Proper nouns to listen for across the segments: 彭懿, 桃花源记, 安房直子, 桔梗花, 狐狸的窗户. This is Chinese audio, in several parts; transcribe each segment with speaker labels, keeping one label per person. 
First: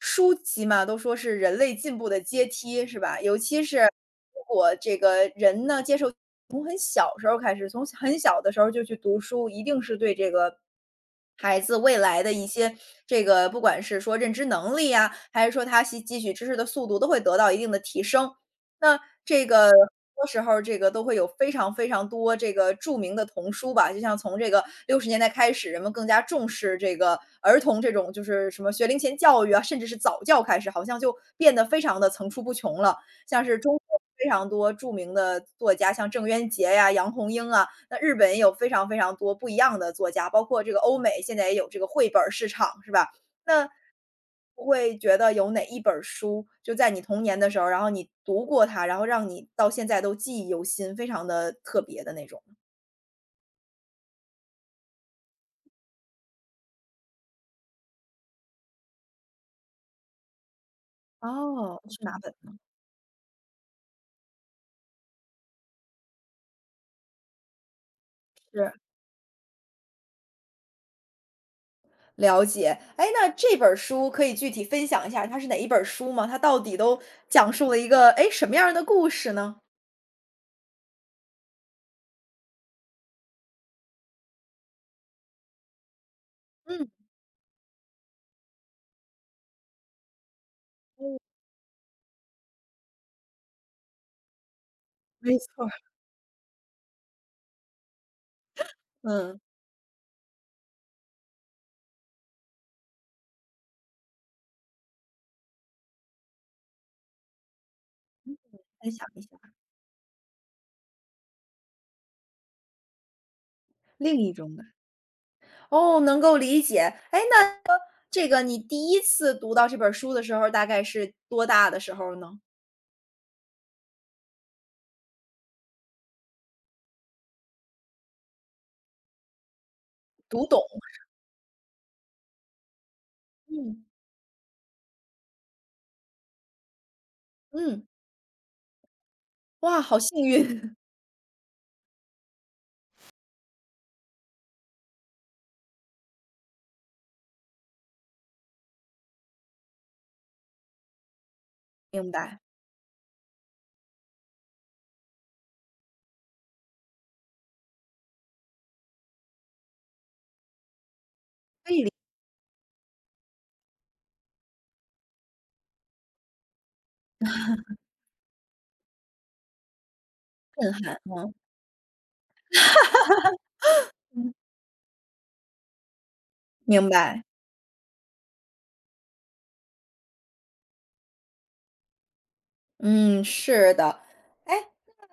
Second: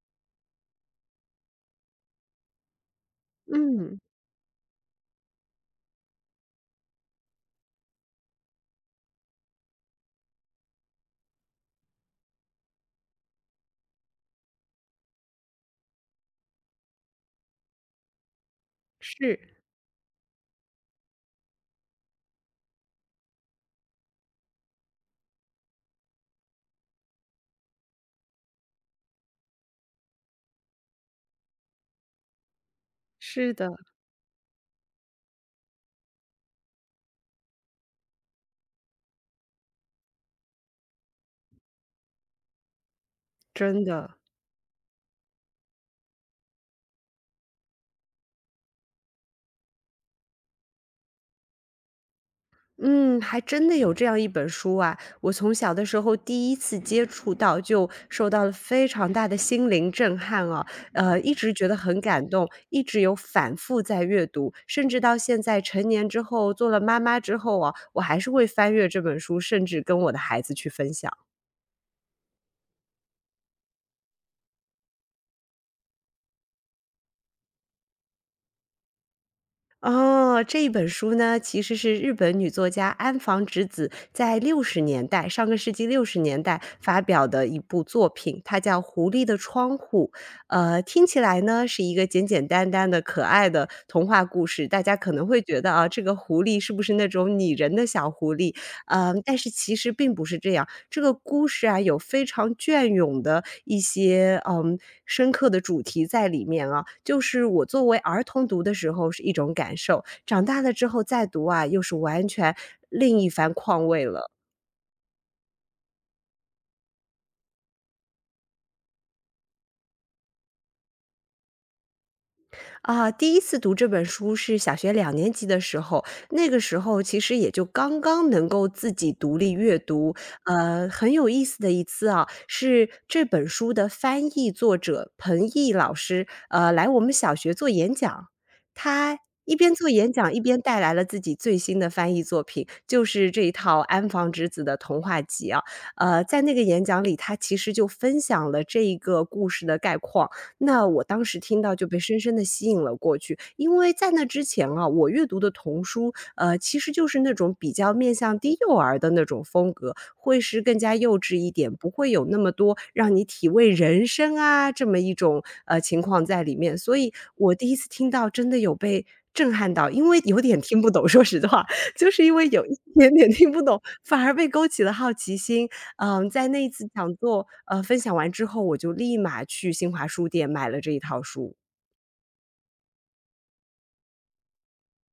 Speaker 1: 书籍嘛，都说是人类进步的阶梯，是吧？尤其是
Speaker 2: 嗯，
Speaker 1: 如果这个人呢，接受从很小时候开始，从很小的时候就去读书，一定是对这个孩子未来的一些这个，不管是说认知能力呀，还是说他吸汲取知识的速度，都会得到一定的提升。那
Speaker 2: 是，
Speaker 1: 这个很多时候这个都会有非常非常多这个著名的童书吧，就像从这个60年代开始，人们更加重视这个儿童这种就是什么学龄前教育啊，甚至是早教开始，好像就变得非常的层出不穷了。像
Speaker 2: 是
Speaker 1: 是
Speaker 2: 的，
Speaker 1: 中国非常多著名的作家，像郑渊洁呀、杨红樱啊，那日本也有非常非常多不一样的作家，包括这个欧美现在也有这个绘本儿市场，是吧？那
Speaker 2: 真的。
Speaker 1: 会觉得有哪一本儿书，就在你童年的时候，然后你读过它，然后让你到现在都记忆犹新，非常的特别的那种？
Speaker 2: 嗯，还真的有这样一本书啊，我从小的时候第一次接触到，就受到了非常大的心灵震撼啊，一直觉得
Speaker 1: 哦，是
Speaker 2: 很
Speaker 1: 哪
Speaker 2: 感动，
Speaker 1: 本？
Speaker 2: 一直有反复在阅读，甚至到现在成年之后，做了妈妈之后啊，我还是会翻
Speaker 1: 是，
Speaker 2: 阅这本书，甚至跟我的孩子去分享。
Speaker 1: 了解。哎，那这本儿书可以具体分享一下它是哪一本儿书吗？它到底都讲述了一个，哎什么样儿的故事呢？
Speaker 2: 哦，这一本书呢，其实是日本女作家安房直子在六十年代，上个世纪六十年代
Speaker 1: 嗯
Speaker 2: 发表的一部作品，它叫《狐狸的窗户》。听
Speaker 1: 嗯，
Speaker 2: 起来呢是一个简简单单的可爱的童话故事，大家可能
Speaker 1: 没
Speaker 2: 会觉
Speaker 1: 错
Speaker 2: 得啊，
Speaker 1: 儿。
Speaker 2: 这个狐狸是不是那种拟人的小狐狸？但
Speaker 1: 嗯，
Speaker 2: 是其实并不是这样。这个故事啊，有非常隽永的一些，深刻的主题在里面啊。就是我作为儿童读的
Speaker 1: 分
Speaker 2: 时
Speaker 1: 享
Speaker 2: 候
Speaker 1: 一
Speaker 2: 是一种
Speaker 1: 下。
Speaker 2: 感受，长大了之后再读啊，又是完全另一番况味
Speaker 1: 另
Speaker 2: 了。
Speaker 1: 一种的。哦，能够理解。哎，那这个你第一次读到这本儿书的时候，大概是多大的时候呢？
Speaker 2: 啊，第一次读这本书是小学2年级的时候，那个时候其实也就刚刚能够自己独立阅读。
Speaker 1: 读懂，
Speaker 2: 很有意思的一次啊，是这本书
Speaker 1: 嗯，
Speaker 2: 的翻译作者彭懿老师，来我们小学做
Speaker 1: 嗯，
Speaker 2: 演讲。他一边
Speaker 1: 哇，
Speaker 2: 做
Speaker 1: 好
Speaker 2: 演
Speaker 1: 幸
Speaker 2: 讲，一边
Speaker 1: 运，
Speaker 2: 带来 了自己最新的翻译作品，就是这一套安房直子的童话集啊。在那个演讲里，他其实就分享了这一个故事的概况。那我当时听到就被
Speaker 1: 明
Speaker 2: 深深
Speaker 1: 白，
Speaker 2: 的吸引了过去。因为在那之前啊，我阅读的童书，其实就是那种比较面向低幼儿的那种风格，会是更加幼稚一点，不会有那么多让你体味人生啊，这么一种，情况在里面。所以我第一次听到真的有被震撼到，因为有点
Speaker 1: 震
Speaker 2: 听不
Speaker 1: 撼，
Speaker 2: 懂，说
Speaker 1: 嗯，
Speaker 2: 实话，就是因为有一点点听不懂，反而被勾起了好奇心。嗯，在那一次
Speaker 1: 明
Speaker 2: 讲
Speaker 1: 白，
Speaker 2: 座，分享完之后，我就立马去新华书店买了这一套书。
Speaker 1: 嗯，是的。哎，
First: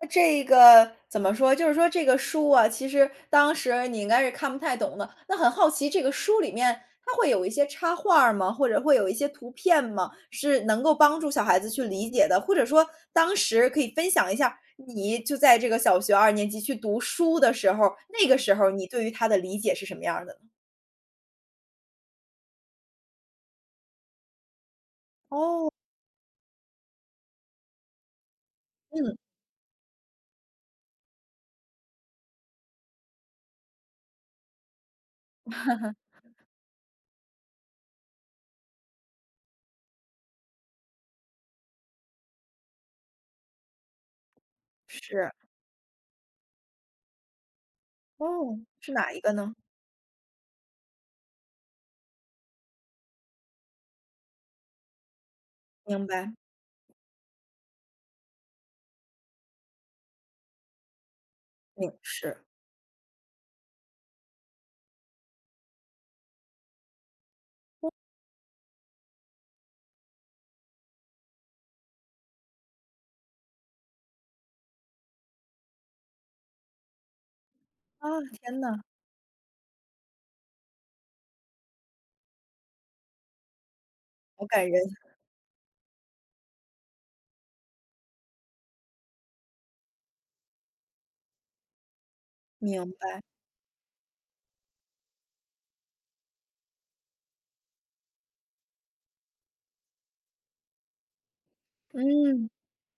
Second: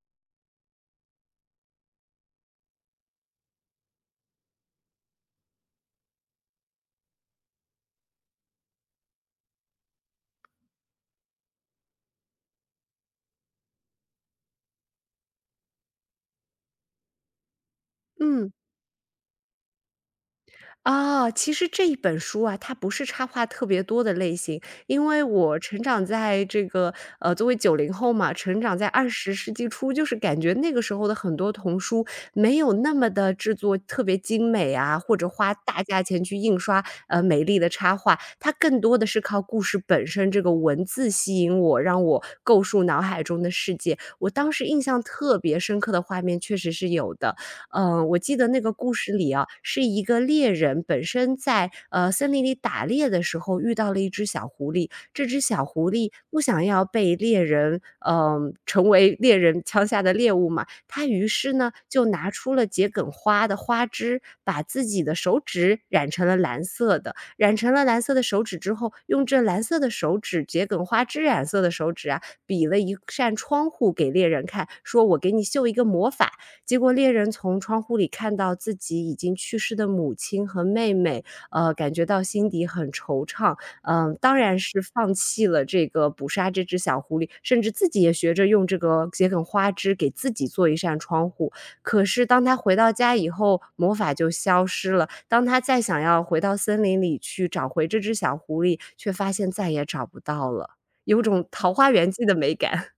Speaker 1: 那这个怎么说，就是说这个书啊，其实当时你应该是看不太懂的，那很好奇这个书里面它会有一些插画儿吗？或者会有一些图片吗？是能够帮助小孩子去理解的？或者说当时可以分享一下，你就在这个小学二年级去读书的时候，那个
Speaker 2: 嗯。
Speaker 1: 时候你对于它的理解是什么样儿的呢？
Speaker 2: 啊，其实这一本书啊，它不是插画特别多的类型，因为我
Speaker 1: 哦，
Speaker 2: 成长在这个作为90后嘛，成长在二
Speaker 1: 嗯。
Speaker 2: 十世纪初，就是感觉那个时候的很多童书没有那么的制作特别精美啊，或者花大价钱去印刷美丽的插画，它更多的是靠故事本身这个文字吸引我，让我构树脑海中的世界。我当时印象
Speaker 1: 是，
Speaker 2: 特别深刻的画面，确实是有的。嗯，我记得
Speaker 1: 哦，
Speaker 2: 那个故
Speaker 1: 是
Speaker 2: 事
Speaker 1: 哪一
Speaker 2: 里
Speaker 1: 个
Speaker 2: 啊，
Speaker 1: 呢？
Speaker 2: 是一个猎人本身在森林里打猎的时候遇到了一只小狐狸，这只小狐
Speaker 1: 明
Speaker 2: 狸
Speaker 1: 白，
Speaker 2: 不想要被猎人，成为猎人枪下的猎物嘛，它于是呢
Speaker 1: 明
Speaker 2: 就拿
Speaker 1: 是。
Speaker 2: 出了桔梗花的花枝，把自己的手指染成了蓝色的，染成了蓝色的手指之后，用这蓝色的手指，桔梗花枝染色的手指啊，比了一扇窗户给猎人看，说我给你秀一个魔法，结果猎人从窗户里
Speaker 1: 啊，
Speaker 2: 看到
Speaker 1: 天
Speaker 2: 自
Speaker 1: 呐，
Speaker 2: 己已经去世的母亲和妹妹，感觉到心底很惆怅，当
Speaker 1: 好
Speaker 2: 然
Speaker 1: 感
Speaker 2: 是
Speaker 1: 人，
Speaker 2: 放弃了这个捕杀这只小狐狸，甚至自己也学着用这个桔梗花枝给自己做一扇窗户。可是当他回
Speaker 1: 明
Speaker 2: 到家
Speaker 1: 白。
Speaker 2: 以后，魔法就消失了。当他再想要回到森林里去找回这只小狐狸，却发现再也找不到了，有种《桃花源记》的
Speaker 1: 嗯，
Speaker 2: 美感。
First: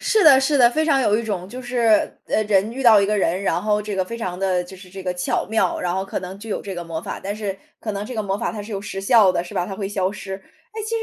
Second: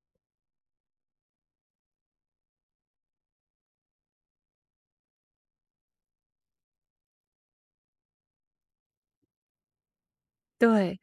Speaker 1: 是的是的，非常有一种就是，人遇到一个人，然后这个非常的就是这个巧妙，然后可能就有这个魔法，但是可能这个魔法它是有时效的，是吧？它会消失。
Speaker 2: 对，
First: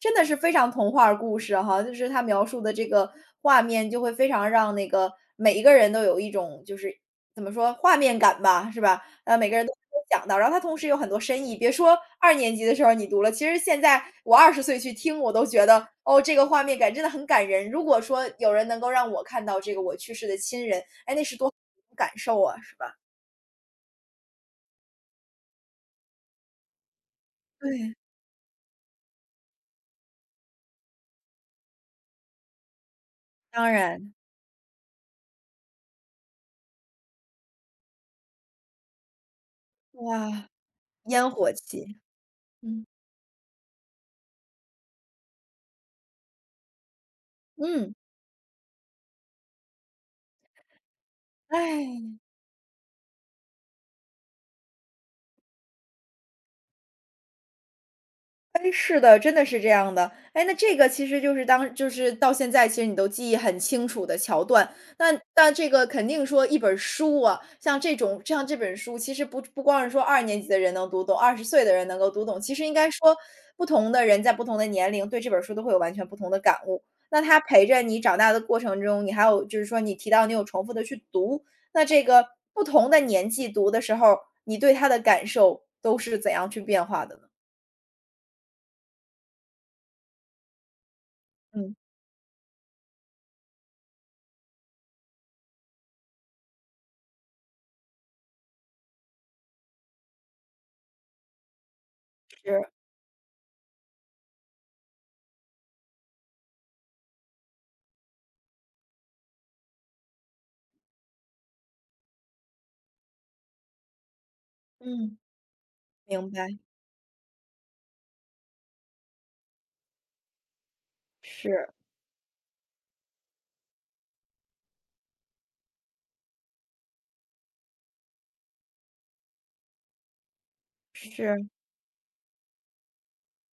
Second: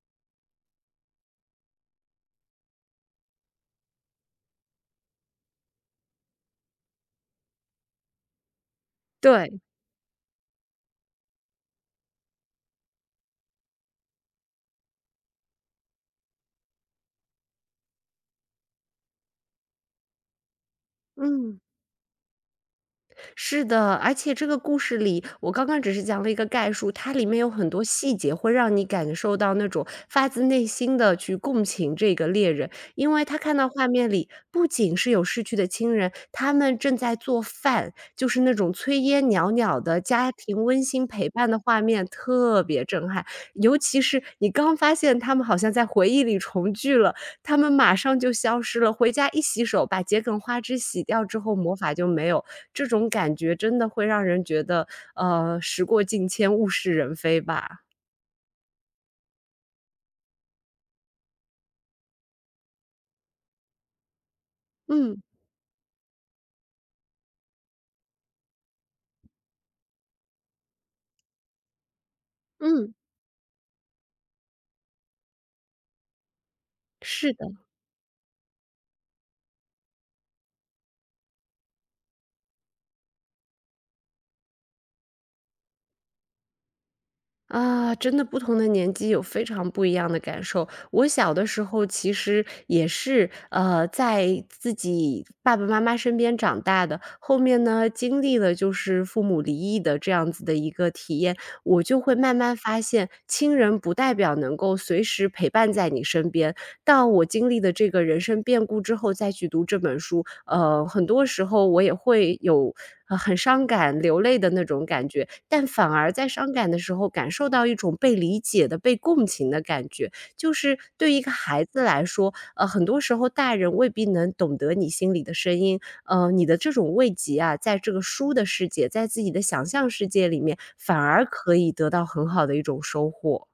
Speaker 1: 真的是非常童话儿故事哈，就是他描述的这个画面就会非常让那个每一个人都有一种就是怎么说，画面感吧，是吧？每个
Speaker 2: 对，
Speaker 1: 人都能想到，然后它同时有很多深意。别说二年级的时候你读了，其实现在我二十岁去听，我都觉得，哦，这个画面感真的很感人。如果说有人能够让我看到这个我去世的亲人，哎，那是多好
Speaker 2: 嗯。
Speaker 1: 的一种感受啊，是吧？
Speaker 2: 是的，而且这个故事里，我刚刚只是讲了一个概述，它里面有很多
Speaker 1: 对，
Speaker 2: 细节会让你感受到那种发自内心的去共情这个猎人。因为他看到
Speaker 1: 当
Speaker 2: 画面
Speaker 1: 然，
Speaker 2: 里不仅是有逝去的亲人，他们正在做饭，就是那种炊烟袅袅的家
Speaker 1: 哇。
Speaker 2: 庭温馨陪
Speaker 1: 烟
Speaker 2: 伴
Speaker 1: 火
Speaker 2: 的画
Speaker 1: 气，
Speaker 2: 面，特别
Speaker 1: 嗯，
Speaker 2: 震撼。尤其是你刚发现他们好像在回忆里重聚了，他们马
Speaker 1: 嗯，
Speaker 2: 上就消失了，回家一洗手，把桔梗花汁洗掉之后，魔法就
Speaker 1: 哎。
Speaker 2: 没有。这种感觉真的会让人觉得，时过境迁，物是人非吧。
Speaker 1: 哎，是的，真的是这样的。哎，那这个其实就是到现在，其实你都记忆很清楚的桥段。那
Speaker 2: 嗯，
Speaker 1: 那这个肯定说一本书啊，像这种像这本书，其实不光是说二年级的人能读懂，二十岁的人能够读懂，其实应该
Speaker 2: 嗯，
Speaker 1: 说不同的人在不同的年龄对这本书都会有完全不同的感悟。那
Speaker 2: 是
Speaker 1: 他
Speaker 2: 的。
Speaker 1: 陪着你长大的过程中，你还有就是说你提到你有重复的去读，那这个不同的年纪读的时候，你对他的感受都是怎样去变化的呢？
Speaker 2: 啊，真的不同的年纪有非常不一样的感受。我小的时
Speaker 1: 嗯，
Speaker 2: 候其实也是，在自己爸爸妈妈身边长大的，后面呢，经历了就是父母离异的这样子的一个体验，我就会慢慢
Speaker 1: 是。
Speaker 2: 发现，亲人不代表能够随时陪伴在你身边。到我经历的这个人生变故之后再去读这本书，很多时候我也会有，很伤感流泪的那种感
Speaker 1: 嗯，
Speaker 2: 觉，但反而在
Speaker 1: 明白，
Speaker 2: 伤感的时候感受到一种被理解的、被共情的感觉。就是对于一个
Speaker 1: 是
Speaker 2: 孩子来说，很多时候大人未必能懂得你心里的声音，你的这种慰藉啊，在这个书的世界，在自己的想象世界里面，反而
Speaker 1: 是，
Speaker 2: 可以得到很好的一种收获。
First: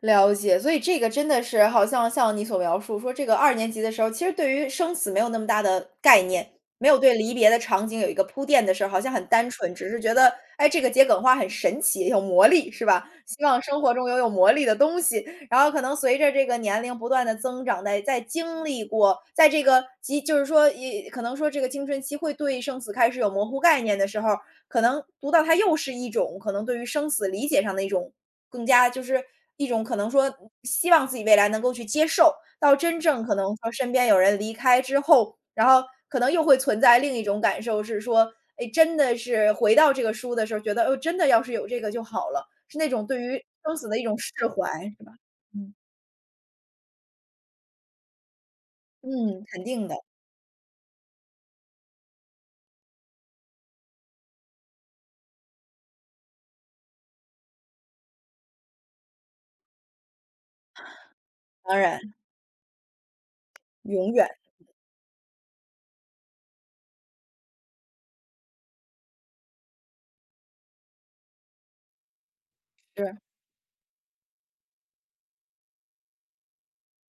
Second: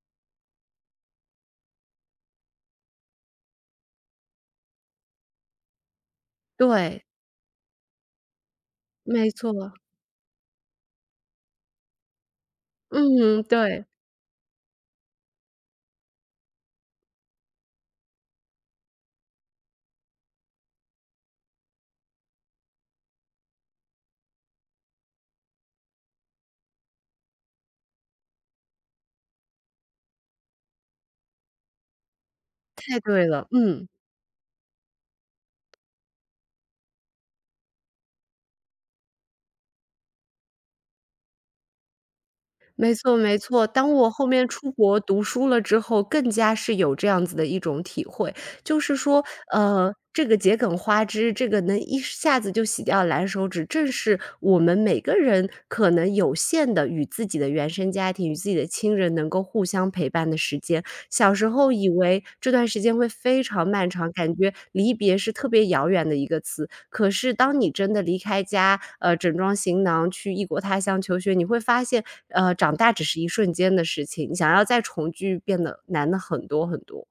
Speaker 1: 了解。所以这个真的是好像像你所描述说这个二年级的时候，其实对于生死没有那么大的概念，没有
Speaker 2: 对，
Speaker 1: 对离别的场景有一个铺垫的时候，好像很
Speaker 2: 没
Speaker 1: 单
Speaker 2: 错，
Speaker 1: 纯，只是觉得，哎，这个桔梗花很神奇，有魔力，是吧？
Speaker 2: 嗯，
Speaker 1: 希望生
Speaker 2: 对。
Speaker 1: 活中有魔力的东西。然后可能随着这个年龄不断的增长，在经历过，在这个就是说，也可能说这个青春期会对生死开始有模糊概念的时候，可能读到它又是一种可能对于生死理解上的一种更加就是一种可能说希望自己未来能够去接受，到
Speaker 2: 太
Speaker 1: 真正
Speaker 2: 对
Speaker 1: 可
Speaker 2: 了，
Speaker 1: 能说
Speaker 2: 嗯，
Speaker 1: 身边有人离开之后，然后可能又会存在另一种感受是说，哎，真的是回到这个书的时候，觉得哦，真的要是有这个就好了，是那
Speaker 2: 没
Speaker 1: 种
Speaker 2: 错
Speaker 1: 对
Speaker 2: 没
Speaker 1: 于
Speaker 2: 错。
Speaker 1: 生死
Speaker 2: 当
Speaker 1: 的一
Speaker 2: 我
Speaker 1: 种
Speaker 2: 后面
Speaker 1: 释怀，
Speaker 2: 出国
Speaker 1: 是吧？
Speaker 2: 读书了
Speaker 1: 嗯
Speaker 2: 之后，更加是有这样子的一种体会，就是说，
Speaker 1: 嗯，肯定的，
Speaker 2: 这个桔梗花枝，这个能一下子就洗掉蓝手指，正是我们每个人可能有限的与自己的原生家庭、与自己的亲人能够互相陪伴的时间。小时候
Speaker 1: 当
Speaker 2: 以
Speaker 1: 然，
Speaker 2: 为这段时间会非常漫长，
Speaker 1: 永远
Speaker 2: 感觉离别是特别遥远的一个词，可是当你真的离开家，整装行囊去异国他乡求学，你会发现，长大只是
Speaker 1: 是。
Speaker 2: 一瞬间的事情，想要再重聚变得难的很多很多。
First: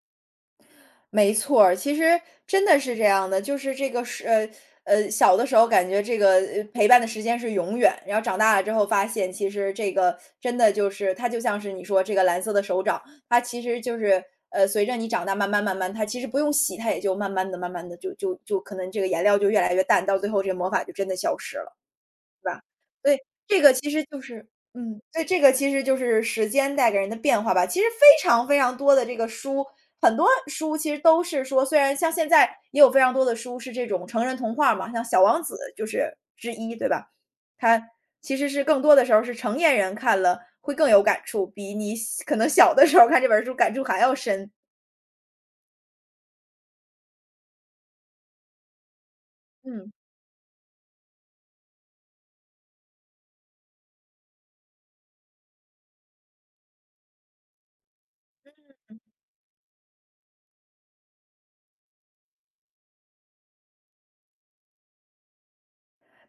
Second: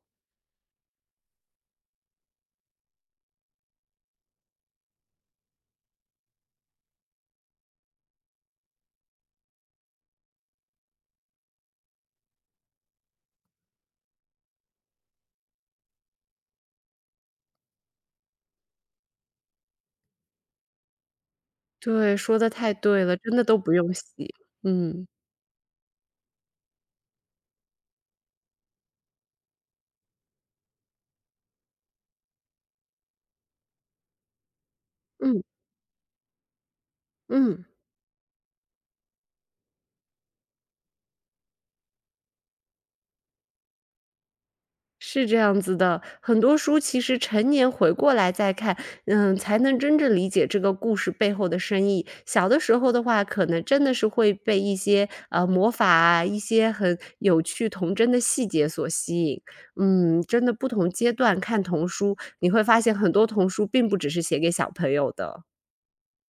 Speaker 1: 没错儿，其实真的是这样的，就是这个是小的时候感觉这个陪伴的时间是永远，然后长大了之后发现，其实这个真的就是它就像是你说这个蓝色的手掌，它其实就是随着你长大，慢慢慢慢，它其实不用洗，它也就慢慢的、慢慢的就可能这个颜料就越来越淡，到最后这个魔法就真的消失了。
Speaker 2: 对，说的
Speaker 1: 对吧？
Speaker 2: 太对
Speaker 1: 所
Speaker 2: 了，
Speaker 1: 以
Speaker 2: 真的都
Speaker 1: 这
Speaker 2: 不
Speaker 1: 个其
Speaker 2: 用洗。
Speaker 1: 实就是
Speaker 2: 嗯，
Speaker 1: 所以这个其实就是时间带给人的变化吧。其实非常非常多的这个书，很多书其实都是说，虽然像现在也有非常多的书是这种成人童话嘛，像《小
Speaker 2: 嗯，
Speaker 1: 王子》就是之一，对吧？
Speaker 2: 嗯。
Speaker 1: 它其实是更多的时候是成年人看了会更有感触，比你可能小的时候看这本书感触还要深。
Speaker 2: 是这样子的，很多书其实成年回过来再看，才能
Speaker 1: 嗯。
Speaker 2: 真正理解这个故事背后的深意。小的时候的话，可能真的是会被一些魔法啊，一些很有趣童真的细节所吸引。嗯，真的不同阶段看童书，你会发现很多童书并不只是写给小朋友的。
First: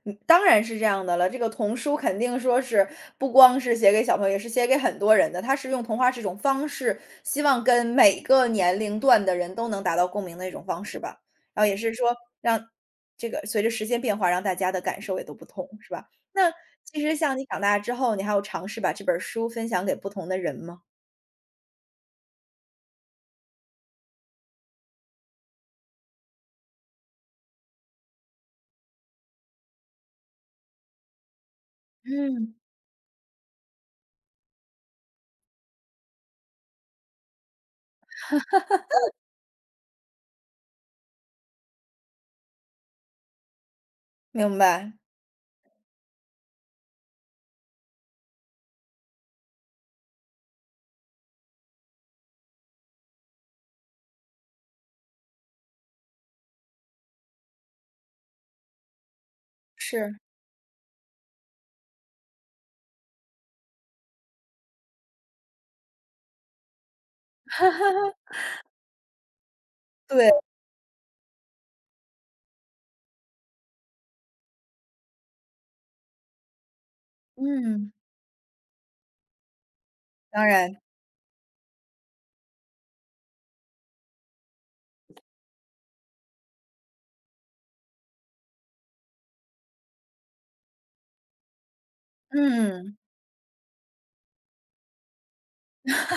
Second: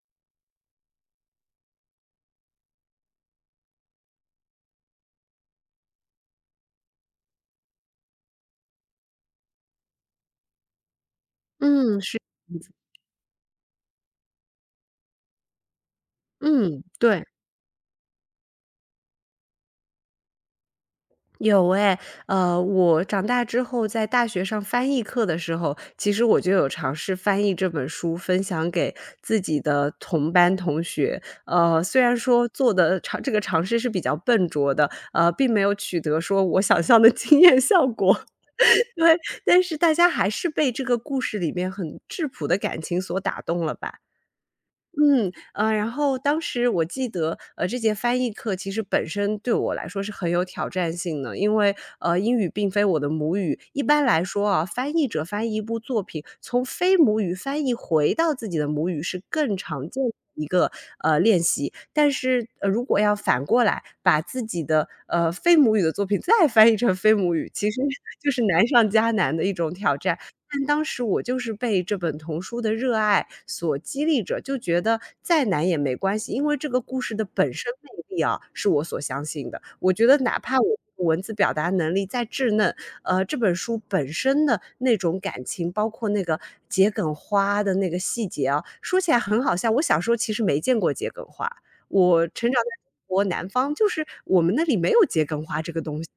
Speaker 1: 嗯，当然是这样的了。这个童书肯定说是不光是写给小朋友，也是写给很多人的。它是用童话这种方式，希望跟每个年龄段的人都能达到共鸣的一种方式吧。然后也是
Speaker 2: 嗯，
Speaker 1: 说
Speaker 2: 是，
Speaker 1: 让这个随着时间变化，让大家的感受也都不同，是吧？那
Speaker 2: 嗯，
Speaker 1: 其实
Speaker 2: 对。
Speaker 1: 像你长大之后，你还有尝试把这本儿书分享给不同的人吗？
Speaker 2: 有诶，我长大之后在大学上翻译课的时候，其实我就有尝试翻译这本书，分享给自己的同班同学。虽然说
Speaker 1: 嗯。
Speaker 2: 做的这个尝试是比较笨拙的，并没有取得说我想象的惊艳效果，对，但是大家还是被这个故事里面很质朴的感情所打动了吧。
Speaker 1: 明白，
Speaker 2: 嗯，然后当时我记得，这节翻译课其实本身对我来说是很有挑战性的，因为，英语并非我的母语。一般来说啊，翻译者翻译一部作品，从非母语翻译回到自己的母语是更常见的
Speaker 1: 是，
Speaker 2: 一个，练习。但是，如果要反过来把自己的，非母语的作品 再翻译成非母语，其实就是难上加难的一种挑战。
Speaker 1: 对，
Speaker 2: 但当时我就是被这本童书的热爱所激励着，就觉得再难也没关系，因为这个故事的本身
Speaker 1: 嗯。
Speaker 2: 魅力啊，是我所相信的。我觉得哪
Speaker 1: 当
Speaker 2: 怕我
Speaker 1: 然，
Speaker 2: 文字表达能力再稚嫩，这本书本身的那种感情，包括那个桔梗花的那个细节啊，说起来很好笑。我小时候其实没见过桔梗花，我成长在中
Speaker 1: 嗯，
Speaker 2: 国南方，就是我们那里没有桔梗花这个东西。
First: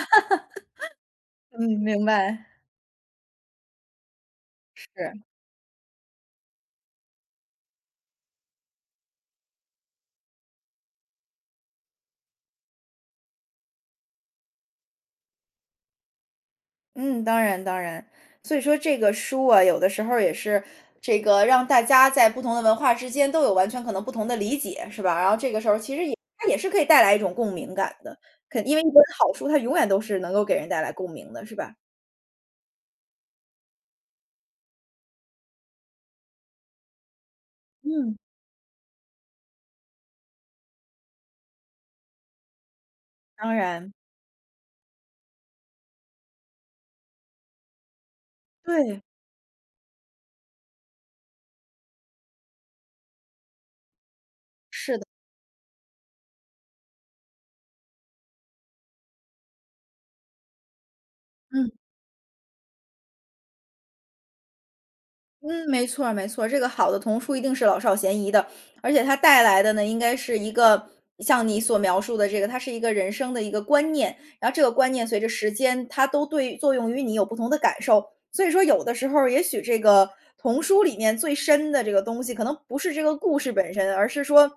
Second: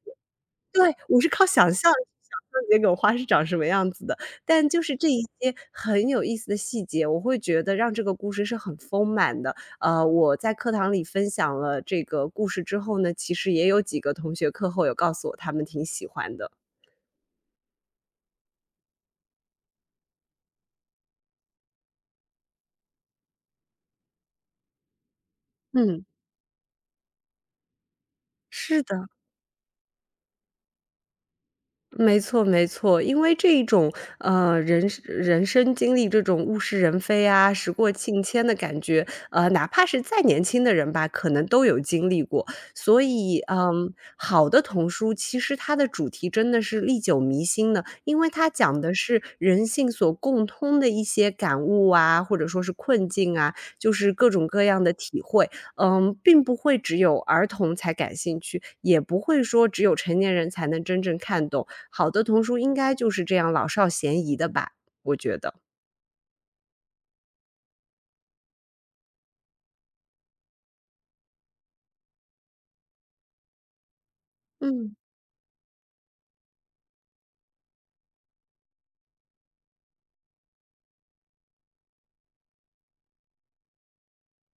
Speaker 2: 对，我是靠想
Speaker 1: 嗯，
Speaker 2: 象想
Speaker 1: 明白，
Speaker 2: 象那朵花是长什么样子的，但就是
Speaker 1: 是。
Speaker 2: 这一些很有意思的细节，我会觉得让这个故事是很丰满的。我在课堂里分享了这个故事之后呢，其实也有几个同学课后有告诉我他们挺喜欢的。
Speaker 1: 嗯，当然当然。所以说这个书啊，有的时候也是这个让大家在不同的文化之间都有完全可能不同的理解，是吧？然后这个时候其
Speaker 2: 嗯，
Speaker 1: 实也它也是可以带来一种共鸣感的，因
Speaker 2: 是
Speaker 1: 为一本
Speaker 2: 的。
Speaker 1: 好书它永远都是能够给人带来共鸣的，是吧？
Speaker 2: 没错没错，因为这一种，人生经历这种物是人非啊，时过
Speaker 1: 嗯，
Speaker 2: 境迁的感觉，哪怕是再年轻的人吧，可能都有经历过。所以，
Speaker 1: 当然，
Speaker 2: 嗯，好的童书其实它的主题真的是历久弥新的，因为它讲的
Speaker 1: 对，
Speaker 2: 是人性所共通的一些感悟啊，或者说是困境啊，就是各种各样的
Speaker 1: 是的，
Speaker 2: 体会。嗯，并不会只有儿童才感兴趣，也不会说只有成年人才能真正看懂。
Speaker 1: 嗯。
Speaker 2: 好的童书应该就是这样老少咸宜的吧，我觉得。
Speaker 1: 嗯，没错儿没错儿，这个好的童书一定是老少咸宜的，而且它带来的呢，应该是一个像你所描述的这个，它是一个人生的一个观念，然后这个观
Speaker 2: 嗯。
Speaker 1: 念随着时间，它都对作用于你有不同的感受。所以说，有的时候也许这个童书里面最深的这个东西，可能不是这个故事本身，而是说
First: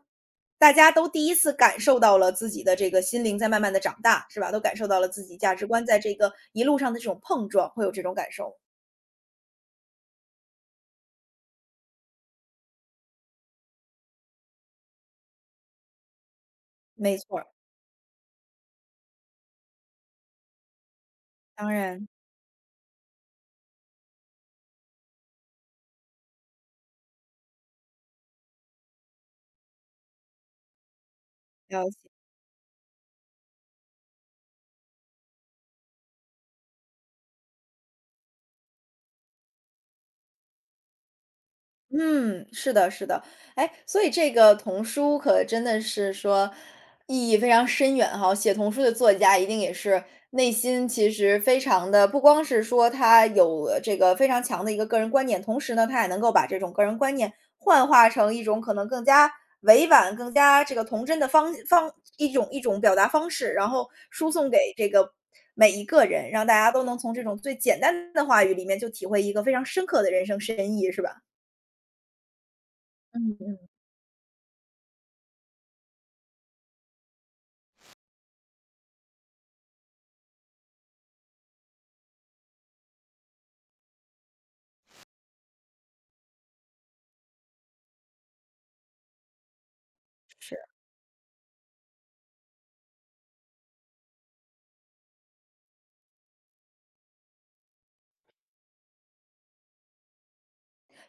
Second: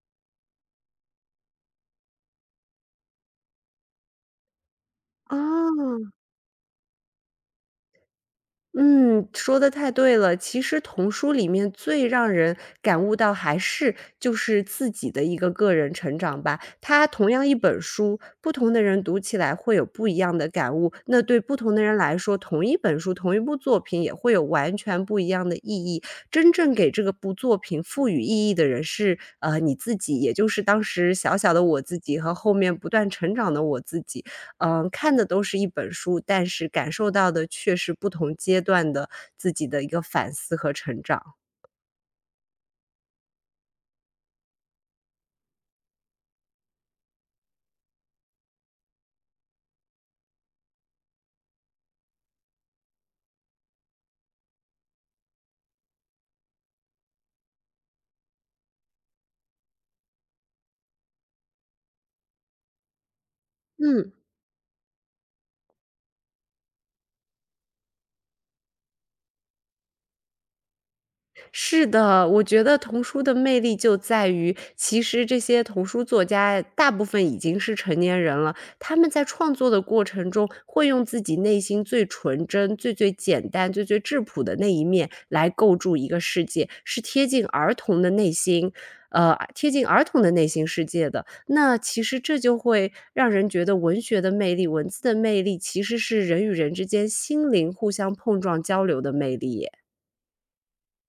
Speaker 1: 大家都第一次感受到了自己的这个心灵在慢慢的长大，是吧？都感受到了自
Speaker 2: 啊。
Speaker 1: 己价值观在
Speaker 2: 哦，
Speaker 1: 这个一路上的这种碰撞，会有这种感受。
Speaker 2: 嗯，说的太对了。其实童书里面最让人感悟到还是就是自己的一个个人成长吧。它
Speaker 1: 没
Speaker 2: 同
Speaker 1: 错
Speaker 2: 样
Speaker 1: 儿，
Speaker 2: 一本书，不同的人读起来会有不一样的感悟。那对不
Speaker 1: 当
Speaker 2: 同的人
Speaker 1: 然
Speaker 2: 来说，同一本书、同一部作品也会有完全不一样的意义。真正给这个部作品赋予意义的人是，你自己，也就是当时小小的我
Speaker 1: 了
Speaker 2: 自
Speaker 1: 解。
Speaker 2: 己和后面不断成长的我自己。嗯，看的都是一本书，但是感受到的却是不同阶段的自己的一个反思和成长。
Speaker 1: 嗯，是的，是的，哎，所以这个童书可真的是说意义非常深远哈。写童书的作家一定也是内心其实非常的，不光是说他有这个非常强的一个个人观念，同时呢，他也能够把这种个人观念幻化成一种可能更加委婉、更加这个童真的一种表达方式，然后
Speaker 2: 嗯。
Speaker 1: 输送给这个每一个人，让大家都能从这种最简单的话语里面就体会一个非常深刻的人生深意，是吧？
Speaker 2: 是的，我觉得童书的魅力就在于，其实这些童书作家大部分已经是成年人了，他们在创作的过程中，会用自己内心最纯真、最最简单、最最质朴的那一面来构筑一个世界，是贴近儿童的内心，贴近儿童的内心
Speaker 1: 是。
Speaker 2: 世界的。那其实这就会让人觉得文学的魅力、文字的魅力，其实是人与人之间心灵互相碰撞、交流的魅力耶。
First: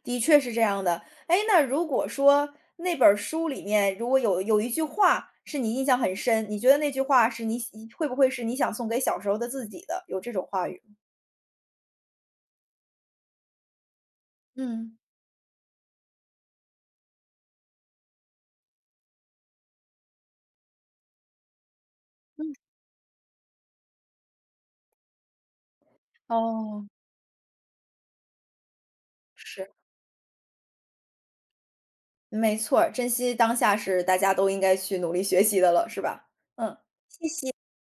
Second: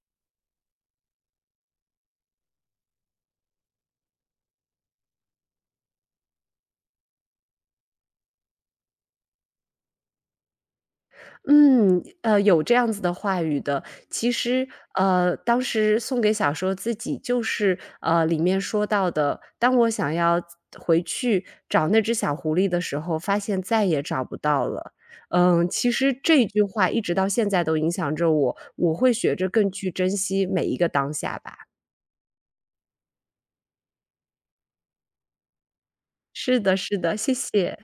Speaker 1: 的确是这样的。哎，那如果说那本儿书里面，如果有一句话是你印象很深，你觉得那句话是你会不会是你想送给小时候的自己的，有这种话语吗？
Speaker 2: 嗯，有这样子的话语的。其实，
Speaker 1: 嗯，
Speaker 2: 当时送给小说自己，就是里面说到的，当我想要回去找那只小狐狸的时候，发现再也找不到了。嗯，其实这句
Speaker 1: 哦，
Speaker 2: 话一直到现在都影响着我，我会学着更
Speaker 1: 是。
Speaker 2: 去珍惜每一个当下吧。
Speaker 1: 没错儿，珍惜当下是大家都应该去努力学习的了，是吧？
Speaker 2: 是的，
Speaker 1: 嗯。
Speaker 2: 是的，谢谢。